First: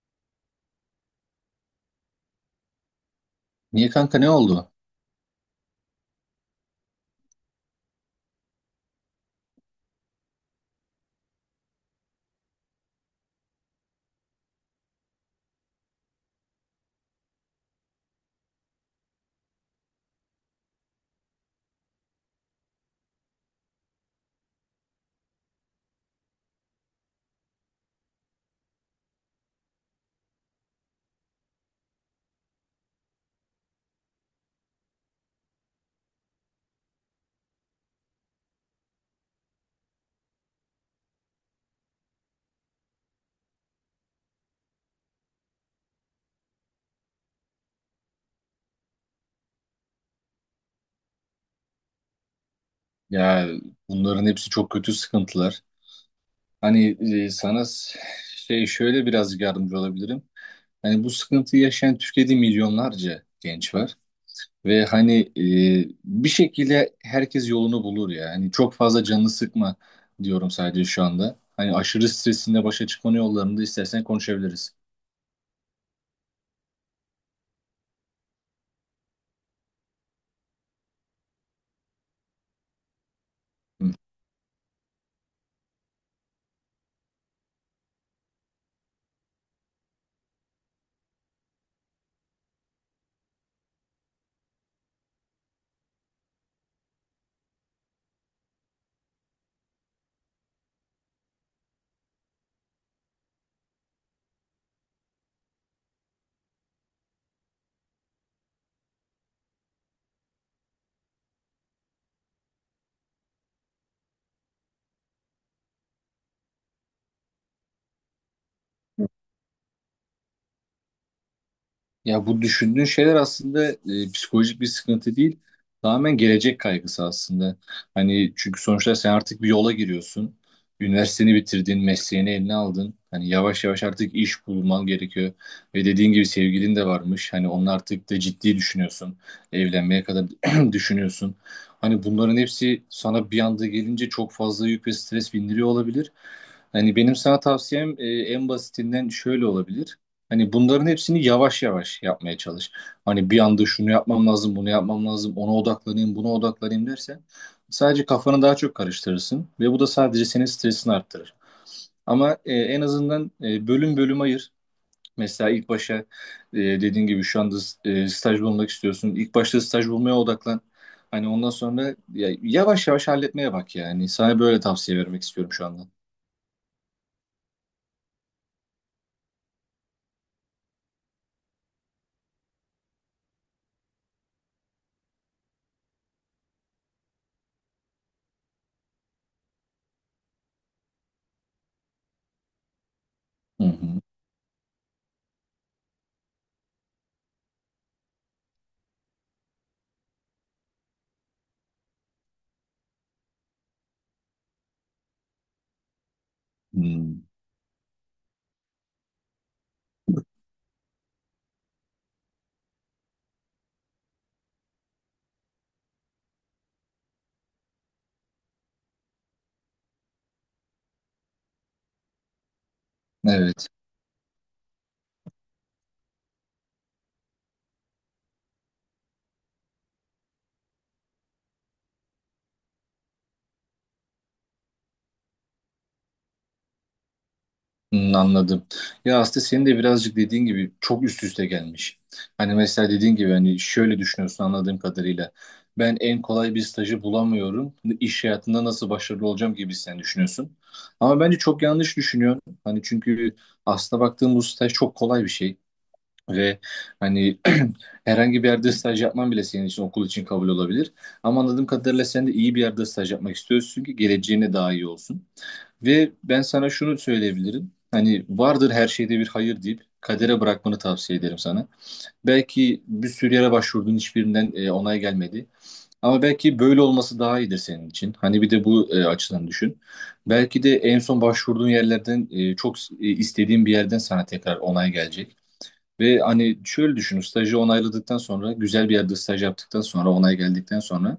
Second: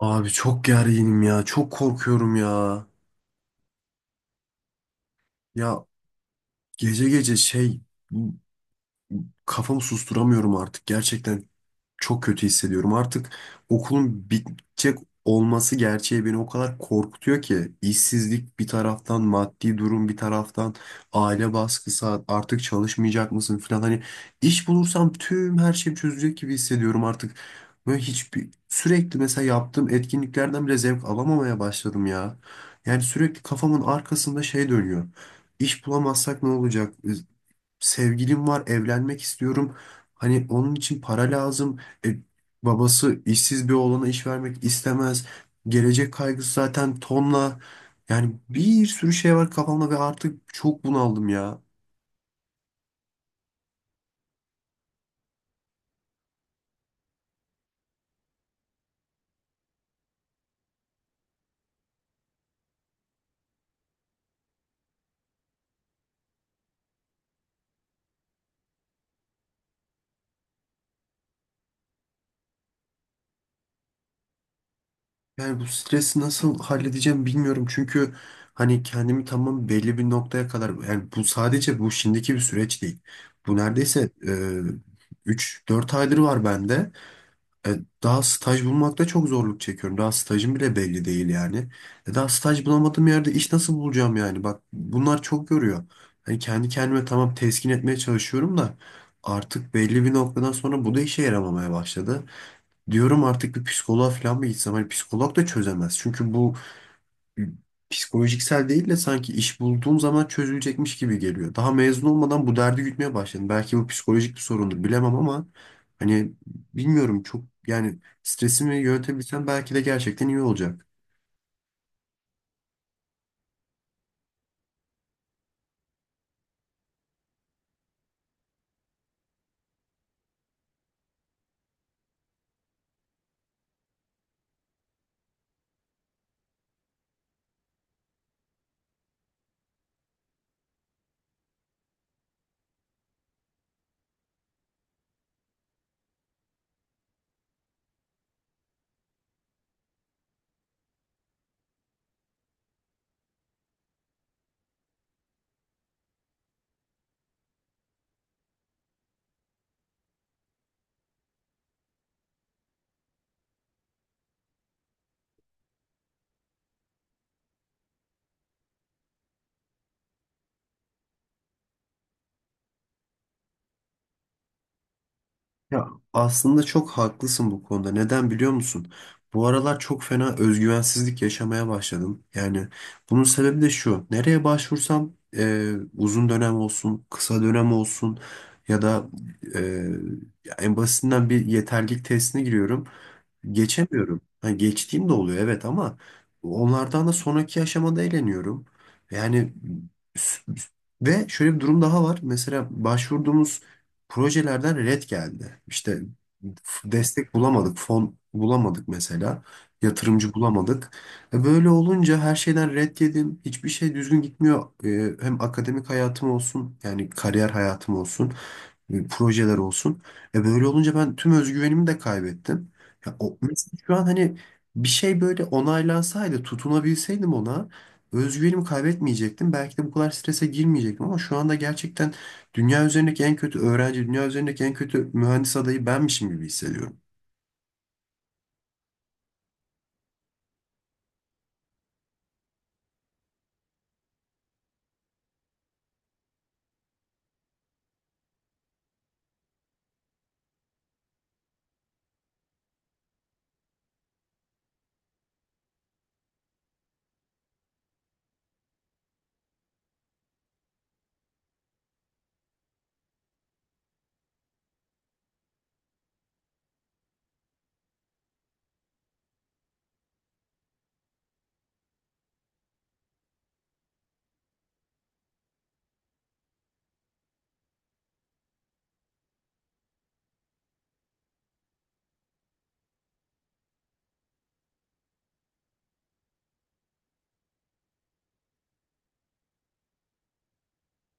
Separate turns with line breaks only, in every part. Abi çok gerginim ya. Çok korkuyorum ya.
Niye kanka ne oldu?
Ya, gece gece bu- kafamı susturamıyorum artık gerçekten. Çok kötü hissediyorum. Artık okulun bitecek olması gerçeği beni o kadar korkutuyor ki işsizlik bir taraftan, maddi durum bir taraftan, aile baskısı artık çalışmayacak mısın falan, hani iş bulursam tüm her şey çözecek gibi hissediyorum artık. Böyle hiçbir sürekli mesela yaptığım etkinliklerden bile zevk alamamaya başladım ya. Yani sürekli kafamın arkasında şey dönüyor. İş bulamazsak ne olacak? Sevgilim var, evlenmek istiyorum. Hani onun için para lazım. E, babası işsiz bir oğlana iş vermek istemez. Gelecek kaygısı zaten tonla. Yani bir sürü şey var kafamda ve artık çok bunaldım ya.
Ya bunların hepsi çok kötü sıkıntılar. Hani e, sana s- şey şöyle birazcık yardımcı olabilirim. Hani bu sıkıntıyı yaşayan Türkiye'de milyonlarca genç var. Ve hani bir şekilde herkes yolunu bulur ya. Hani çok fazla canını sıkma diyorum sadece şu anda. Hani aşırı stresinle başa çıkmanın yollarını da istersen konuşabiliriz.
Yani bu stresi nasıl halledeceğim bilmiyorum. Çünkü hani kendimi tamam belli bir noktaya kadar, yani bu sadece bu şimdiki bir süreç değil. Bu neredeyse üç dört aydır var bende. E, Daha staj bulmakta çok zorluk çekiyorum. Daha stajım bile belli değil yani. Daha staj bulamadığım yerde iş nasıl bulacağım yani? Bak bunlar çok yoruyor. Hani kendi kendime tamam teskin etmeye çalışıyorum da artık belli bir noktadan sonra bu da işe yaramamaya başladı. Diyorum artık bir psikoloğa falan mı gitsem? Hani psikolog da çözemez. Çünkü bu psikolojiksel değil de sanki iş bulduğum zaman çözülecekmiş gibi geliyor. Daha mezun olmadan bu derdi gütmeye başladım. Belki bu psikolojik bir sorundur bilemem ama hani bilmiyorum, çok yani stresimi yönetebilsem belki de gerçekten iyi olacak.
Ya bu düşündüğün şeyler aslında psikolojik bir sıkıntı değil. Tamamen gelecek kaygısı aslında. Hani çünkü sonuçta sen artık bir yola giriyorsun. Üniversiteni bitirdin, mesleğini eline aldın. Hani yavaş yavaş artık iş bulman gerekiyor. Ve dediğin gibi sevgilin de varmış. Hani onu artık da ciddi düşünüyorsun. Evlenmeye kadar düşünüyorsun. Hani bunların hepsi sana bir anda gelince çok fazla yük ve stres bindiriyor olabilir. Hani benim sana tavsiyem en basitinden şöyle olabilir. Hani bunların hepsini yavaş yavaş yapmaya çalış. Hani bir anda şunu yapmam lazım, bunu yapmam lazım, ona odaklanayım, buna odaklanayım dersen sadece kafanı daha çok karıştırırsın ve bu da sadece senin stresini arttırır. Ama en azından bölüm bölüm ayır. Mesela ilk başa dediğin gibi şu anda staj bulmak istiyorsun. İlk başta staj bulmaya odaklan. Hani ondan sonra ya, yavaş yavaş halletmeye bak yani. Sana böyle tavsiye vermek istiyorum şu anda.
Ya aslında çok haklısın bu konuda. Neden biliyor musun? Bu aralar çok fena özgüvensizlik yaşamaya başladım. Yani bunun sebebi de şu. Nereye başvursam uzun dönem olsun, kısa dönem olsun, ya da e, ya en basitinden bir yeterlilik testine giriyorum.
Hı hı.
Geçemiyorum. Ha, geçtiğim de oluyor, evet, ama onlardan da sonraki aşamada eğleniyorum. Yani s- ve şöyle bir durum daha var. Mesela başvurduğumuz projelerden red geldi. İşte
Hı.
destek bulamadık, fon bulamadık mesela. Yatırımcı bulamadık. Böyle olunca her şeyden red yedim. Hiçbir şey düzgün gitmiyor. Hem akademik hayatım olsun, yani kariyer hayatım olsun, projeler olsun. E, böyle olunca ben tüm özgüvenimi de kaybettim. Ya
Evet.
mesela şu an hani bir şey böyle onaylansaydı, tutunabilseydim ona, özgüvenimi kaybetmeyecektim. Belki de bu kadar strese girmeyecektim ama şu anda gerçekten dünya üzerindeki en kötü öğrenci, dünya üzerindeki en kötü mühendis adayı benmişim gibi hissediyorum.
Hmm, anladım. Ya aslında senin de birazcık dediğin gibi çok üst üste gelmiş. Hani mesela dediğin gibi hani şöyle düşünüyorsun anladığım kadarıyla. Ben en kolay bir stajı bulamıyorum. Hani İş hayatında nasıl başarılı olacağım gibi sen düşünüyorsun. Ama bence çok yanlış düşünüyorsun. Hani çünkü aslına baktığım bu staj çok kolay bir şey. Ve hani herhangi bir yerde staj yapman bile senin için okul için kabul olabilir. Ama anladığım kadarıyla sen de iyi bir yerde staj yapmak istiyorsun ki geleceğine daha iyi olsun. Ve ben sana şunu söyleyebilirim. Hani vardır her şeyde bir hayır deyip kadere bırakmanı tavsiye ederim sana. Belki bir sürü yere başvurdun hiçbirinden onay gelmedi. Ama belki böyle olması daha iyidir senin için. Hani bir de bu açıdan düşün. Belki de en son başvurduğun yerlerden çok istediğin bir yerden sana tekrar onay gelecek. Ve hani şöyle düşünün, stajı onayladıktan sonra, güzel bir yerde staj yaptıktan sonra, onay geldikten sonra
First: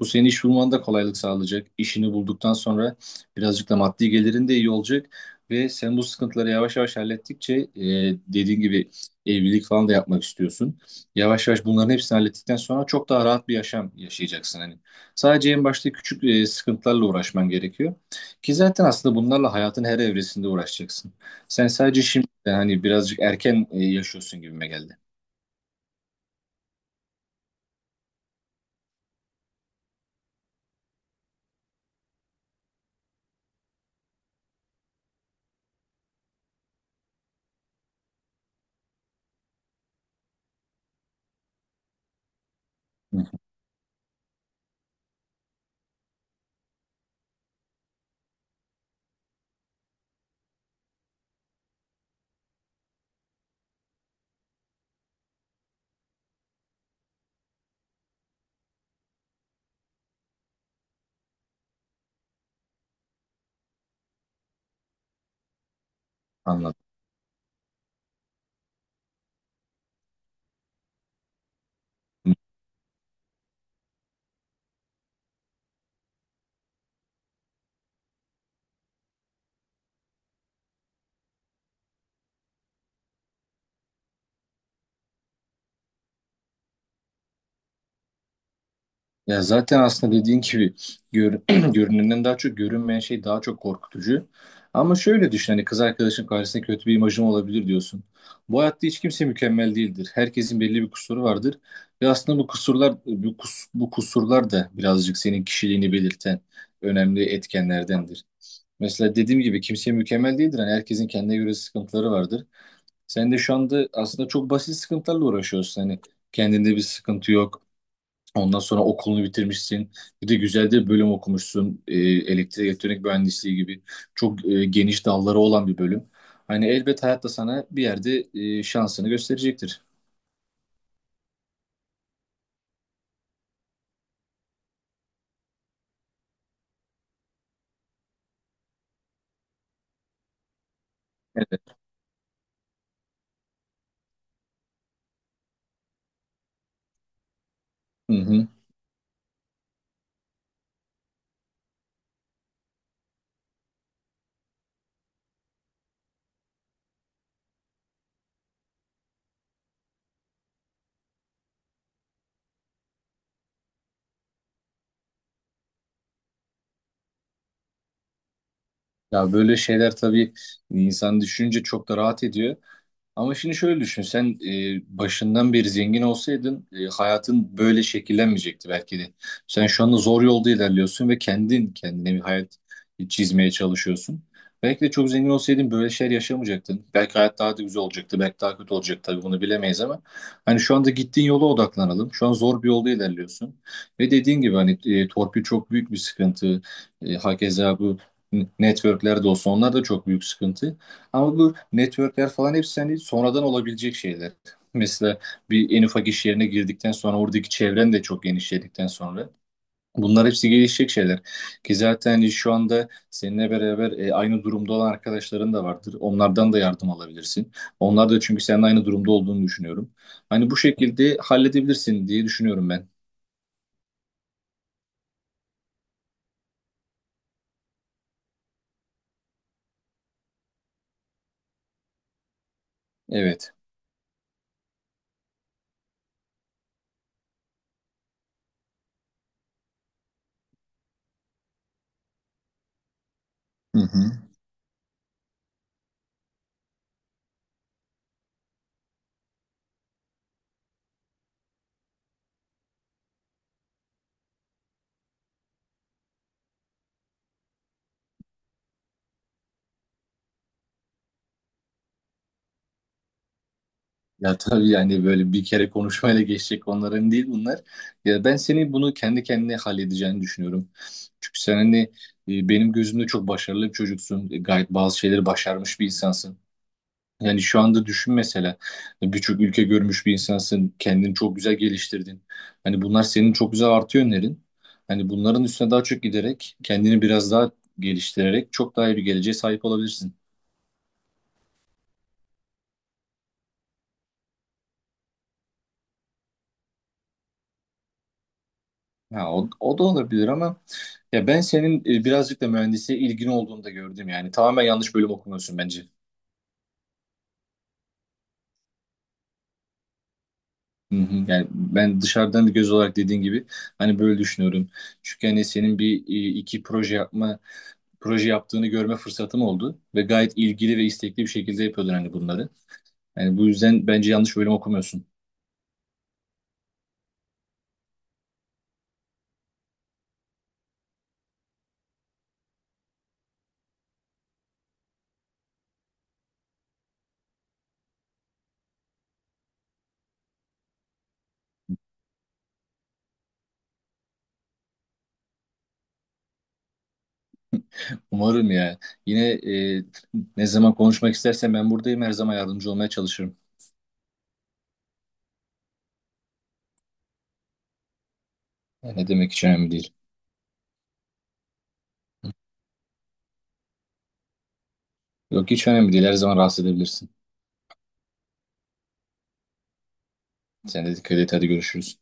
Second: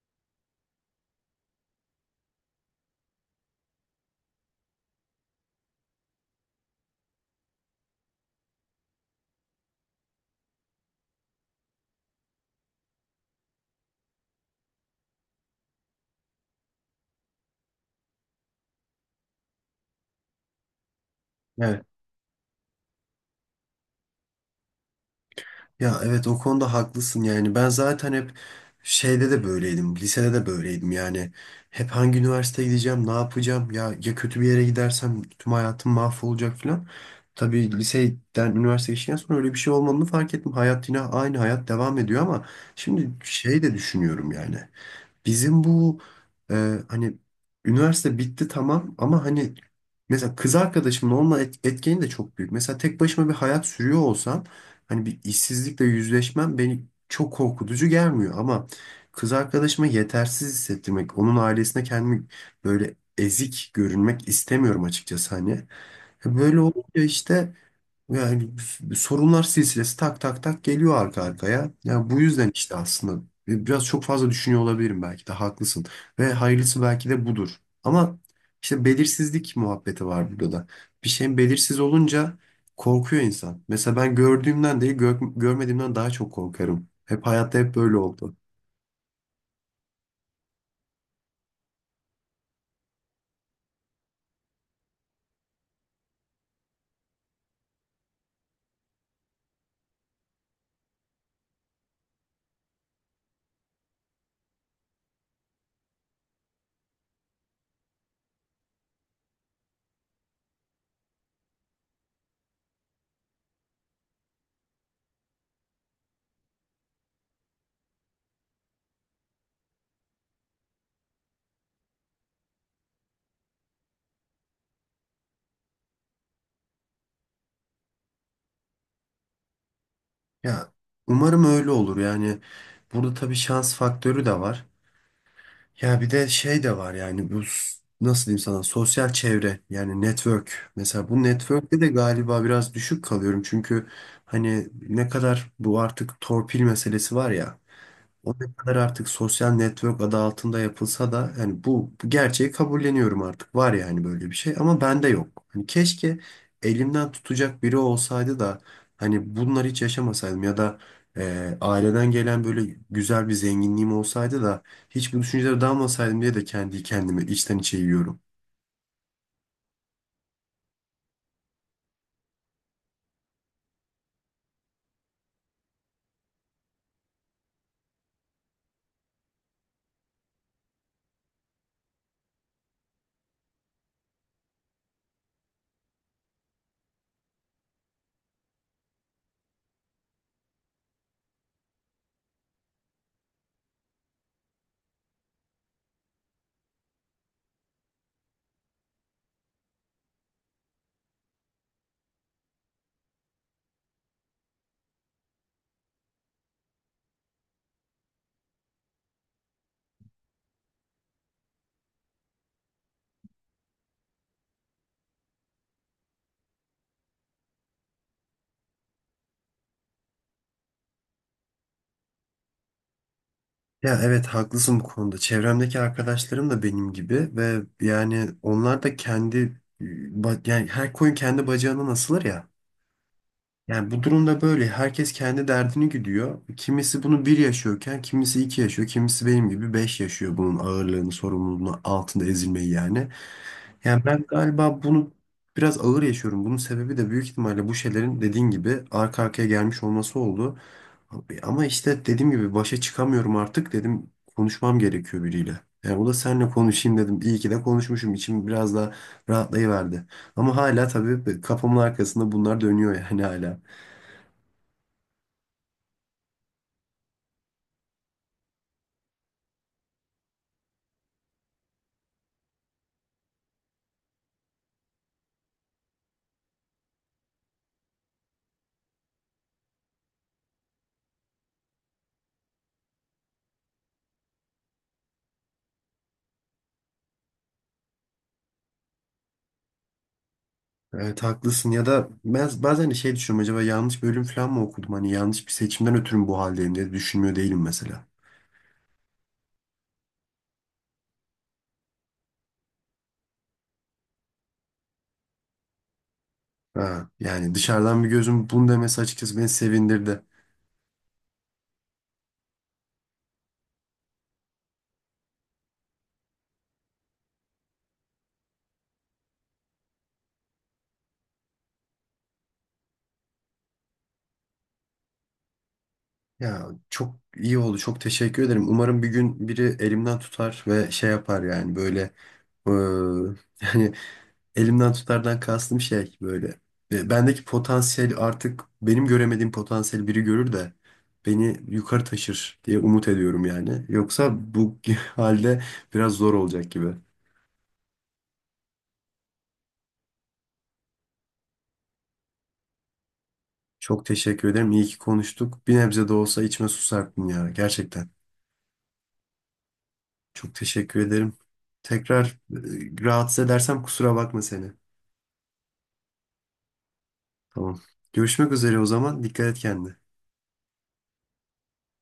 bu senin iş bulmanda da kolaylık sağlayacak. İşini bulduktan sonra birazcık da maddi gelirin de iyi olacak. Ve sen bu sıkıntıları yavaş yavaş hallettikçe dediğin gibi evlilik falan da yapmak istiyorsun. Yavaş yavaş bunların hepsini hallettikten sonra çok daha rahat bir yaşam yaşayacaksın. Hani sadece en başta küçük sıkıntılarla uğraşman gerekiyor. Ki zaten aslında bunlarla hayatın her evresinde uğraşacaksın. Sen
Evet.
sadece şimdi hani birazcık erken yaşıyorsun gibime geldi.
Ya evet, o konuda haklısın yani. Ben zaten hep şeyde de böyleydim. Lisede de böyleydim yani. Hep hangi üniversiteye gideceğim, ne yapacağım? Ya, ya kötü bir yere gidersem tüm hayatım mahvolacak falan. Tabii liseden üniversiteye geçtikten sonra öyle bir şey olmadığını fark ettim. Hayat yine aynı, hayat devam ediyor ama şimdi
Hı hı.
şey de düşünüyorum yani. Bizim bu hani üniversite bitti tamam ama hani mesela kız arkadaşımın olma etkeni de çok büyük. Mesela tek başıma bir hayat sürüyor olsam hani bir işsizlikle yüzleşmem beni çok korkutucu gelmiyor ama kız arkadaşıma yetersiz hissettirmek, onun ailesine kendimi böyle ezik görünmek istemiyorum açıkçası hani. Böyle
Anladım.
olunca işte yani sorunlar silsilesi tak tak tak geliyor arka arkaya. Yani bu yüzden işte aslında biraz çok fazla düşünüyor olabilirim, belki de haklısın. Ve hayırlısı belki de budur. Ama işte belirsizlik muhabbeti var burada da. Bir şeyin belirsiz olunca korkuyor insan. Mesela ben gördüğümden değil görmediğimden daha çok korkarım. Hep hayatta hep böyle oldu.
Ya zaten aslında dediğin gibi gör, görünenden daha çok görünmeyen şey daha çok korkutucu. Ama şöyle düşün hani kız arkadaşın karşısında kötü bir imajım olabilir diyorsun. Bu hayatta hiç kimse mükemmel değildir. Herkesin belli bir kusuru vardır. Ve aslında bu kusurlar bu kusurlar da birazcık senin kişiliğini belirten önemli etkenlerdendir. Mesela dediğim gibi kimse mükemmel değildir. Hani herkesin kendine göre sıkıntıları vardır. Sen de şu anda aslında çok basit sıkıntılarla uğraşıyorsun. Hani kendinde bir sıkıntı yok. Ondan sonra okulunu bitirmişsin. Bir de güzel de bir bölüm okumuşsun. Elektrik elektronik mühendisliği gibi çok geniş dalları olan bir bölüm. Hani elbet hayat da sana bir yerde şansını gösterecektir.
Ya umarım öyle olur. Yani burada tabii şans faktörü de var. Ya bir de şey de var yani bu nasıl diyeyim sana, sosyal çevre yani network. Mesela bu
Evet.
network'te de galiba biraz düşük kalıyorum. Çünkü hani ne kadar, bu artık torpil meselesi var ya.
Hı
O
hı.
ne kadar artık sosyal network adı altında yapılsa da yani bu gerçeği kabulleniyorum artık. Var yani böyle bir şey ama bende yok. Hani keşke elimden tutacak biri olsaydı da hani bunları hiç yaşamasaydım, ya da aileden gelen böyle güzel bir zenginliğim olsaydı da hiç bu düşüncelere dalmasaydım diye de kendi kendime içten içe yiyorum.
Ya böyle şeyler tabii insan düşününce çok da rahat ediyor. Ama şimdi şöyle düşün, sen başından beri zengin olsaydın hayatın böyle şekillenmeyecekti belki de. Sen şu anda zor yolda ilerliyorsun ve kendin kendine bir hayat çizmeye çalışıyorsun. Belki de çok zengin olsaydın böyle şeyler yaşamayacaktın. Belki hayat daha da güzel olacaktı, belki daha kötü olacaktı tabii bunu bilemeyiz ama hani şu anda gittiğin yola odaklanalım. Şu an zor bir yolda ilerliyorsun. Ve dediğin gibi hani torpil çok büyük bir sıkıntı. Hakeza bu networklerde olsa onlar da çok büyük sıkıntı. Ama bu networkler falan hepsi hani sonradan olabilecek şeyler. Mesela bir en ufak iş yerine girdikten sonra oradaki çevren de çok genişledikten sonra bunlar hepsi gelişecek şeyler. Ki zaten hani şu anda seninle beraber aynı durumda olan arkadaşların da vardır. Onlardan da yardım alabilirsin. Onlar da çünkü senin aynı durumda olduğunu düşünüyorum. Hani bu şekilde halledebilirsin diye düşünüyorum ben.
Ya evet, haklısın bu konuda. Çevremdeki arkadaşlarım da benim gibi ve yani onlar da kendi yani her koyun kendi bacağına asılır ya.
Evet.
Yani bu durumda böyle herkes kendi derdini güdüyor. Kimisi bunu bir yaşıyorken, kimisi iki yaşıyor, kimisi benim gibi beş yaşıyor bunun ağırlığını, sorumluluğunu, altında ezilmeyi yani.
Hı
Yani ben
hı.
galiba bunu biraz ağır yaşıyorum. Bunun sebebi de büyük ihtimalle bu şeylerin dediğin gibi arka arkaya gelmiş olması oldu. Ama işte dediğim gibi başa çıkamıyorum artık dedim, konuşmam gerekiyor biriyle. Yani o da seninle konuşayım dedim. İyi ki de konuşmuşum. İçim biraz daha rahatlayıverdi. Ama hala tabii kafamın arkasında bunlar dönüyor yani, hala.
Ya tabii yani böyle bir kere konuşmayla geçecek konuların değil bunlar. Ya ben seni bunu kendi kendine halledeceğini düşünüyorum. Çünkü sen hani benim gözümde çok başarılı bir çocuksun. E, Gayet bazı şeyleri başarmış bir insansın. Yani şu anda düşün mesela birçok ülke görmüş bir insansın. Kendini çok güzel geliştirdin. Hani bunlar senin çok güzel artı yönlerin. Hani bunların üstüne daha çok giderek kendini biraz daha geliştirerek çok daha iyi bir geleceğe sahip olabilirsin.
Evet haklısın, ya da ben bazen de şey düşünüyorum, acaba yanlış bölüm falan mı okudum, hani yanlış bir seçimden ötürü mü bu haldeyim diye düşünmüyor değilim mesela.
Ha, o da olabilir ama ya ben senin birazcık da mühendisliğe ilgin olduğunu da gördüm yani. Tamamen yanlış bölüm okumuyorsun bence.
Ha, yani dışarıdan bir gözüm bunu demesi açıkçası beni sevindirdi.
Hı hı. Yani ben dışarıdan bir göz olarak dediğin gibi hani böyle düşünüyorum. Çünkü hani senin bir proje yaptığını görme fırsatım oldu ve gayet ilgili ve istekli bir şekilde yapıyordun hani bunları. Yani bu yüzden bence yanlış bölüm okumuyorsun.
Ya çok iyi oldu, çok teşekkür ederim. Umarım bir gün biri elimden tutar ve şey yapar yani böyle eee, yani elimden tutardan kastım şey böyle. Bendeki potansiyel, artık benim göremediğim potansiyel biri görür de beni yukarı taşır diye umut ediyorum yani. Yoksa bu halde biraz zor olacak gibi.
Umarım ya. Yine ne zaman konuşmak istersen ben buradayım. Her zaman yardımcı olmaya çalışırım.
Çok teşekkür ederim. İyi ki konuştuk. Bir nebze de olsa içime su serptin ya. Gerçekten.
Yani ne demek hiç önemli değil.
Çok teşekkür ederim. Tekrar rahatsız edersem kusura bakma seni.
Yok hiç önemli değil. Her zaman rahatsız edebilirsin.
Tamam. Görüşmek üzere o zaman. Dikkat et kendine.
Sen de dikkat et. Hadi görüşürüz.